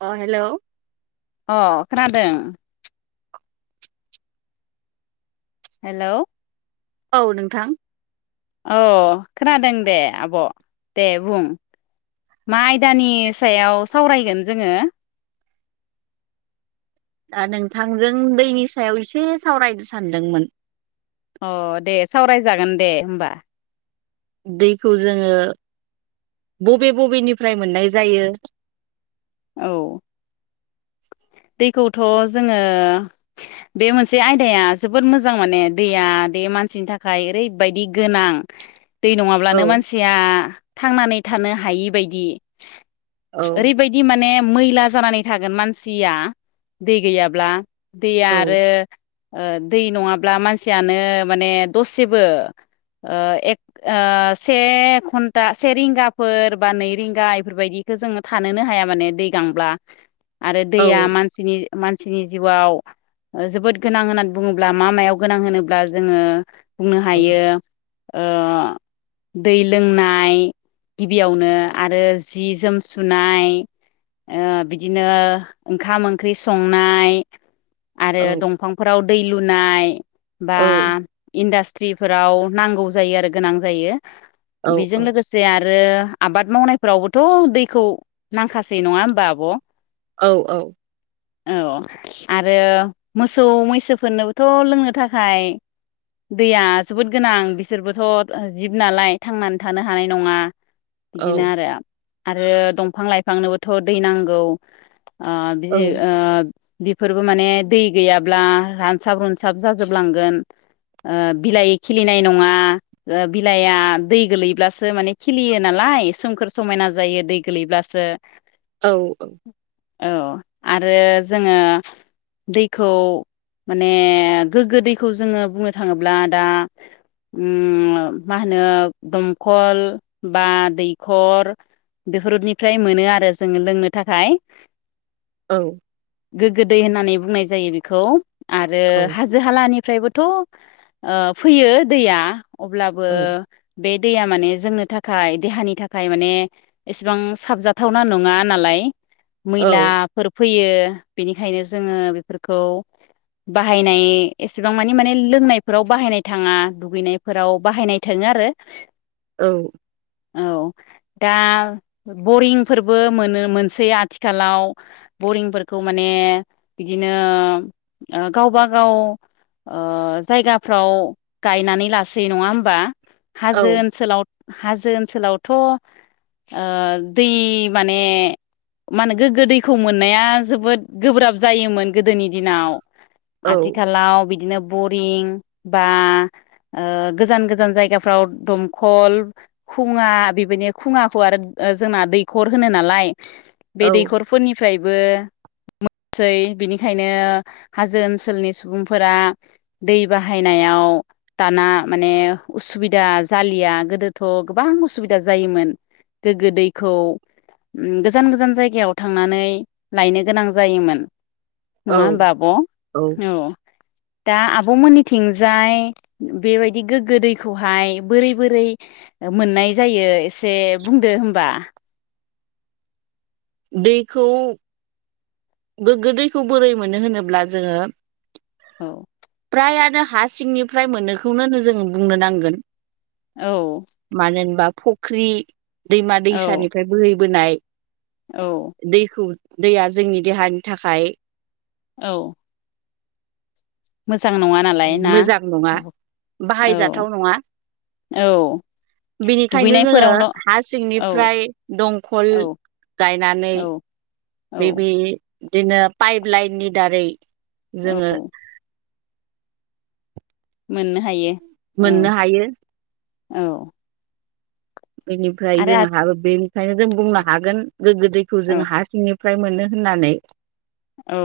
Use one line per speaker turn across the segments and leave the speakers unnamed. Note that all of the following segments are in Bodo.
अ हेलौ।
अ खोनादों? हेलौ।
औ नोंथां।
औ खोनादों दे आब' दे बुं। मा आयदानि सायाव सावरायगोन जोङो?
दा नोंथांजों दैनि सायाव एसे सावरायनो सानदोंमोन
अ दे सावरायजागोन दे होमबा।
दैखौ जोङो बबे बबेनिफ्राय मोननाय जायो
औ। दैखौथ' जोङो बे मोनसे आयदाया जोबोद मोजां माने दैया मानसिनि थाखाय ओरैबायदि गोनां दै
औ
नङाब्लानो मानसिया थांनानै थानो हायि बायदि।
औ
ओरैबायदि माने मैला जानानै थागोन मानसिया दै गैयाब्ला दैया
औ
आरो ओ दै नङाब्ला मानसियानो माने दसेबो ओ एक ओ से घन्टा से रिंगाफोर बा नै रिंगा इफोरबायदि, गो जोङो थानोनो हाया माने दै गांब्ला आरो
औ
दैया मानसिनि मानसिनि जिउआव ओ जोबोद गोनां होननानै बुङोब्ला मा मायाव गोनां होनोब्ला जोङो बुंनो
औ
हायो। ओ दै लोंनाय गिबियावनो आरो जि जोम सुनाय ओ बिदिनो, ओंखाम ओंख्रि संनाय आरो
औ
दंफांफोराव दै लुनाय, बा
औ
इन्डास्ट्रिफोराव नांगौ जायो आरो गोनां जायो।
औ
बेजों लोगोसे आर रो आबाद मावनायफोरावबोथ' दैखौ नांखासै नङा होमबा आब'?
औ औ
औ आरो मोसौ मैसोफोरनोबोथ' लोंनो थाखाय, दैया जोबोद गोनां बिसोरबोथ' जिब नालाय थांनानै थानो हानाय नङा। बिदिनो
औ
आरो आरो दंफां लाइफांनोबोथ' दै नांगौ। ओ
औ
बिदि ओ बेफोबो माने दै गैयाबा रानसाब रुसाब जाजोब लांगोन, ओ बिलाइ खिलिनाय नङा ओ बिलाइया दै गोलैब्लासो माने खिलियो नालाय। आइ सोमखोर समायना जायो दै गोलैब्लासो।
औ औ
औ आरो जोङो दैखौ, माने गोग्गो दैखौ जोङो बुंङो थाङोब्ला दा, ओम मा होनो दमखल बा दैखर, बेफोरनिफ्राय मोनो आरो जोङो लोंनो थाखाय।
औ
गोग्गो दै होननानै बुंनाय जायो बेखौ। आरो हाजो हालानि फ्रायबोथ' ओ फैयो दैया अब्लाबो बे दैया माने जोंनो थाखाय देहानि थाखाय माने एसेबां साबजाथावना नङा नालाय, मैलाफोर फैयो बेनिखायनो जोङो बेफोरखौ, बाहायनाय एसेबां मानि माने लोंनायफोराव बाहायनाय थाङा दुगैनायफोराव बाहायनाय थों बेनो आरो
औ
औ दा बरिंफोरबो मोनो मोनसै आथिख आथिखालाव बरिंफोरखौ माने बिदिनो ओ गावबा गाव, ओ जायगाफ्राव गायनानै लासै नङा होमबा? हाजो ओनसोलाव, हाजो ओनसोलावथ' ओ दै माने, मानो गोग्गो दैखौ मोननाया जोबोद गोब्राब जायोमोन गोदोनि दिनाव आथिखालाव बिदिनो बरिं बा ओ गोजान गोजान जायगाफ्राव दमखल खुङा बेबायदि खुङाखौ आरो ओ जोंना दैखर होनो नालाय बे
औ औ
दैखरफोरनि फ्रायबो मोनसै बिनिखायनो हाजो ओनसोलनि सुबुंफोरा दै बाहायनायाव, [unintelligible] दाना माने उसुबिदा जालिया गोदोथ' गोबां उसुबिदा जायोमोन। गोग्गो दैखौ गोजान गोजान जाय जायगाव थांनानै लायनो गोनां जायोमोन। नङा
औ
होनबा आब' औ दा आबमोननिथिंजाय बेबायदि गोग्गो दैखौहाय बोरै बोरै मोननाय जायो एसे बुंदो होमबा,
दैखौ गोग्गो दैखौ बोरै मोनो होनोब्ला जोङो,
औ
हायानो हा सिंनिफ्राय मोननोखौनो जो बुंनो नांगोन
औ
मानो होनबा फुख्रि दैमा
औ
दैसानिफ्राय बोहैबोनाय
औ
दैखौ दैया जोंनि देहानि थाखाय
औ। मोजां नङा नालाय ना?
मोजां नङा
औ
बाहायजाथाव
औ
बिनिखायनो जोङो
दुगैनायफोरावल'
हा
औ
सिंनिफ्राय दंखल
औ
गायनानै
औ औ
बेब बिदिनो पाइप लाइननि दारै
औ
जोङो
मोननो हायो। औ
मोननो हायो।
औ।
बेनिफ्राय
आरो
जोंहाबो बेनिखायनो जों बुंनो हागोन गोग्गो दैखौ
औ
जों हा सिंनि फ्राय मोनो होननानै।
औ।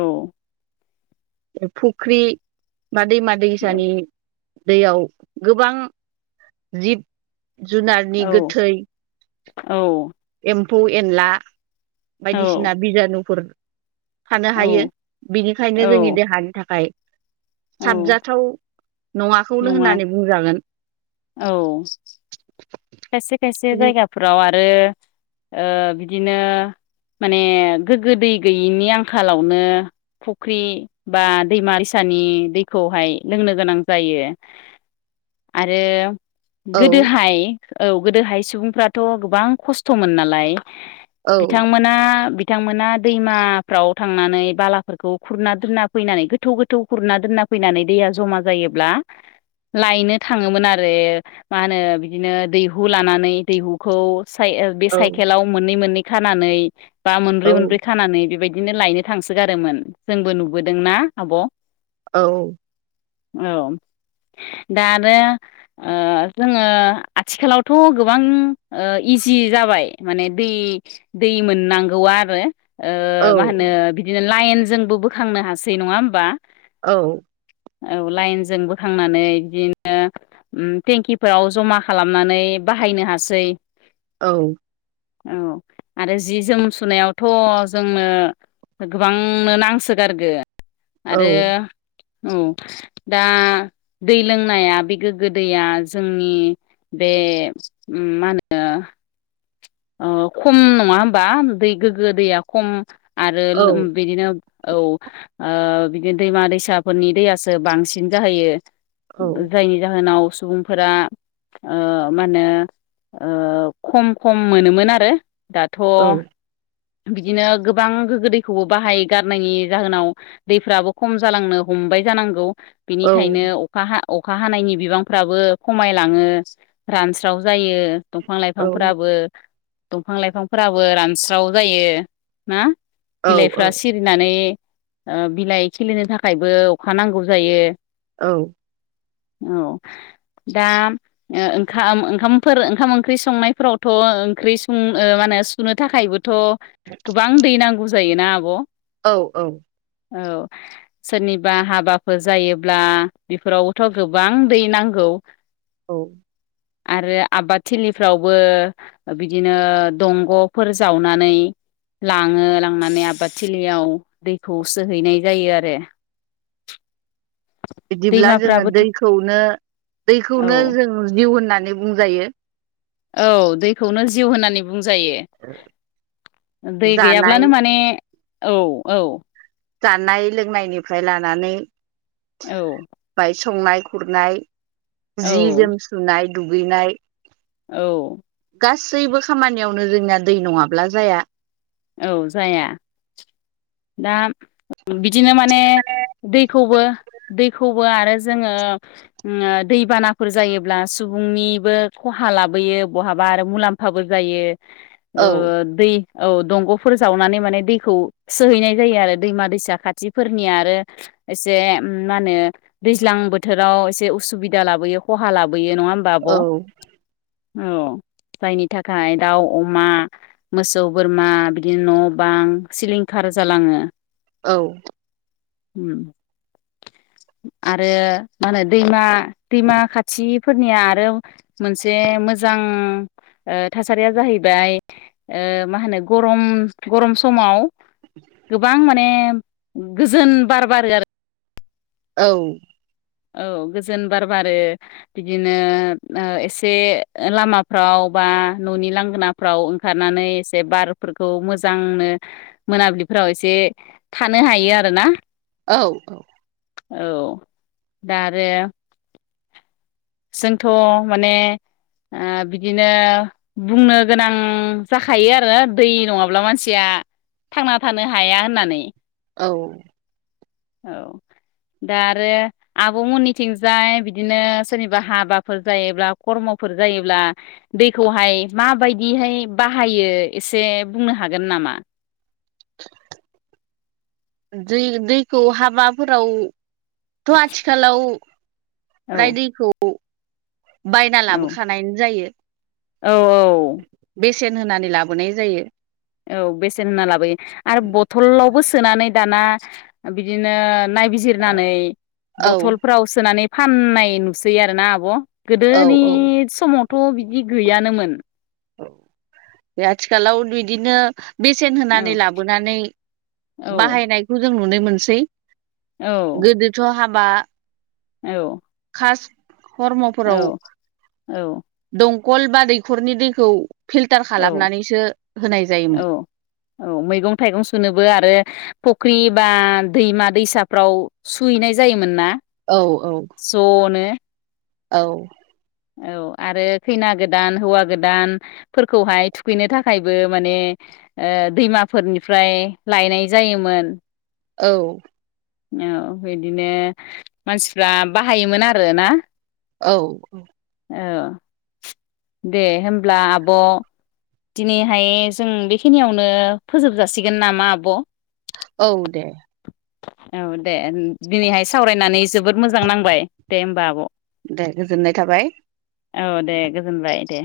फुख्रि बा दैमा दैसानि दैयाव गोबां जिब
औ
जुनारनि गोथै
औ।
एम्फौ एनला
औ
बायदिसिना बिजानुफोर थानो हायो बिनिखायनो जोंनि देहानि थाखाय
औ
साबजाथाव नङाखौनो
नङा
होननानै बुंजागोन।
औ खायसे खायसे जायगाफोराव आरो ओ बिदिनो माने गोग्गो दै गैयिनि आंखालावनो फुख्रि बा दैमा दैसा नि दैखौहाय लोंनो गोनां जायो। आरो
औ
गोदोहाय औ गोदोहाय सुबुंफ्राथ' गोबां खस्थ'मोन नालाय
औ
बिथांमोना बिथांमोना दैमाफ्राव थांनानै बालाफोरखौ खुरना दुरना फैनानै गोथौ गोथौ खुरना दोनना फैनानै दैया जमा जायोब्ला लायनो थाङोमोन आरो मा होनो बिदिनो दैहु लानानै दैहुखौ साइ बे
औ
साइकेलाव मोननै मोननै खानानै बा
औ
मोनब्रै मोनब्रै खानानै बेबायदिनो लायनो थांसोगारोमोन जोंबो नुबोदोंना आब'?
औ।
औ दा आरो ओ जोङो आथिखालावथ' गोबां इजि जाबाय माने दै दै मोननांगौआ आरो
औ
मा होनो बिदिनो लाइनजोंबो बोखांनो हासै नङा होमबा?
औ।
औ लाइनजों बोखांनानै बिदिनो टेंकिफोराव जमा खालामनानै बाहायनो हासै।
औ।
औ। आरो जि जोम सुनायावथ' जोंनो गोबांनो नांसोगारगो।
औ
आरो औ दा दै लोंनाया बे गोग्गो दैया जोंनि बे मा होनो अ खम नङा होमबा दै गोग्गो दैया खम आरो
औ
बिदिनो औ बिदिनो दैमा दैसाफोरनि दैयासो बांसिन जाहैयो
औ
जायनि जाहोनाव सुबुंफोरा ओ माहोनो ओ खम खम मोनोमोन आरो दाथ' बिदिनो गोबां गोग्गो दैखौबो बाहाय गारनायनि जाहोनाव दैफ्राबो खम जालांनो हम बाय जानांगौ
औ
बिनिखायनो अखा अखा हानायनि बिबांफ्राबो खमायलाङो रानस्राव जायो। दंफां लाइफांफोराबो दंफां लाइफांफोराबो रानस्राव जायो ना?
औ
बिलाइफ्रा सिरिनानै बिलाइ खिलिनो थाखायबो अखा नांगौ जायो।
औ।
औ दा ओ ओंखाम ओंखामफोर ओंखाम ओंख्रि संनायफोरावथ' ओंख्रि सं माने सुनो थाखायबोथ' गोबां दै नांगौ जायोना आब'
औ औ।
औ सोरनिबा हाबाफोर जायोब्ला बेफोरावबोथ' गोबां दै नांगौ। औ।
औ
आरो आबाद थिलिफ्रावबो बिदिनो दंग'फोर जावनानै लाङो लांनानै आबाद थिलियाव दैखौ सोहैनाय जायो आरो
[inaudible] बिदिब्ला जोङो
दैमाफ्राबोथ'
दैखौनो
औ
दैखौनो जों जिउ होननानै होननानै बुंजायो।
औ दैखौनो जिउ होननानै बुंजायो दै
जानाय
गैयाब्लानो माने औ औ
जानाय लोंनायनिफ्राय लानानै
औ।
बाय संनाय खुरनाय
औ
जि जोम सुनाय दुगैनाय
औ।
गासैबो खामानियावनो जोंना दै नङाब्ला जाया।
औ जाया दा बिदिनो माने दैखौबो दैखौ आरो जोङो दैबानाफोर जायोब्ला सुबुंनिबो खहा लाबोयो बहाबा आरो मुलाम्फाबो जायो। ओ
औ
दै औ दंग'फोर जावनानै माने दैखौ सोहैनाय जायो आरो दैमा दैसा खाथिफोरनिया आरो एसे मा होनो दैज्लां बोथोराव एसे उसुबिदा लाबोयो खहा लाबोयो नङा होमबा आब'
औ
औ। जायनि थाखाय दाउ अमा मोसौ बोरमा बिदिनो न' बां सिलिं खार जालाङो।
औ।
उम।
[inaudible]
आरो मा होनो दैमा दैमा खाथिफोरनिया आरो मोनसे मोजां
[inaudible]
थासारिया जाहैबाय मा होनो गरम गरम समाव गोबां माने गोजोन बार बारो आरो
औ।
औ गोजोन बार बारो बिदिनो ओ एसे लामाफ्राव बा न'नि लांगोनाफ्राव ओंखारनानै एसे बारफोरखौ मोजांनो मोनाब्लि फोराव एसे थानो हायो आरो ना
औ
औ दा आरो जोंथ' माने ओ बिदिनो बुंनो गोनां जाखायो आरो दै नङाब्ला मानसिया थांना थानो हाया होननानै
औ।
औ दा आरो आब'मोननिथिंजाय बिदिनो सोरनिबा हाबाफोर जायोब्ला, खर्मफोर जायोब्ला दैखौहाय माबायदिहाय बाहा बाहायो एसे बुंनो हागोन नामा?
[unintelligible] दै -दैखौ हाबाफोराव थ' आथिखालाव
औ
फ्राय दैखौ बायना
औ
लाबोखानायानो जायो।
औ औ।
बेसेन होनानै लाबोनाय जायो।
औ बेसेन होनना लाबोयो आरो बथलावबो सोनानै दाना बिदिनो [unintelligible] बिजिरनानै
औ
बथलफ्राव सोनानै फाननाय नुसै आरो ना आब'?
औ
गोदोनि
औ
समावथ' बिदि गैयानोमोन।
औ बे आथिखालाव बिदिनो बेसेन होनानै
औ
लाबोनानै
औ
बाहायनायखौ जों नुनो मोनसै।
औ
गोदोथ' हाबा
औ।
फास
औ
खर्मफोराव
औ
दंखल बा दैखरनि दैखौ फिलटार
औ
खालामनानैसो होनाय जायोमोन
औ औ मैगं -थाइगं सुनोबो आरो फख्रि बा दैमा -दैसाफ्राव सुहैनाय जायोमोन ना?
औ
ज'नो।
औ।
औ आरो खैना गोदान, हौवा गोदानफोरखौहाय थुखैनो थाखायबो माने ओ दैमाफोरनिफ्राय लायनाय जायोमोन।
औ।
औ बिदिनो मानसिफ्रा बाहायोमोन आरो ना।
औ।
औ दे होब्ला आब'। दिनैहाय जों बेखिनियावनो फोजोब जाासिगोन नामा आब'?
औ दे।
औ दे दिनैहाय सावरायनानै जोबोद मोजां नांबाय दे होमबा आब'।
दे गोजोननाय थाबाय।
औ दे गोजोनबाय दे।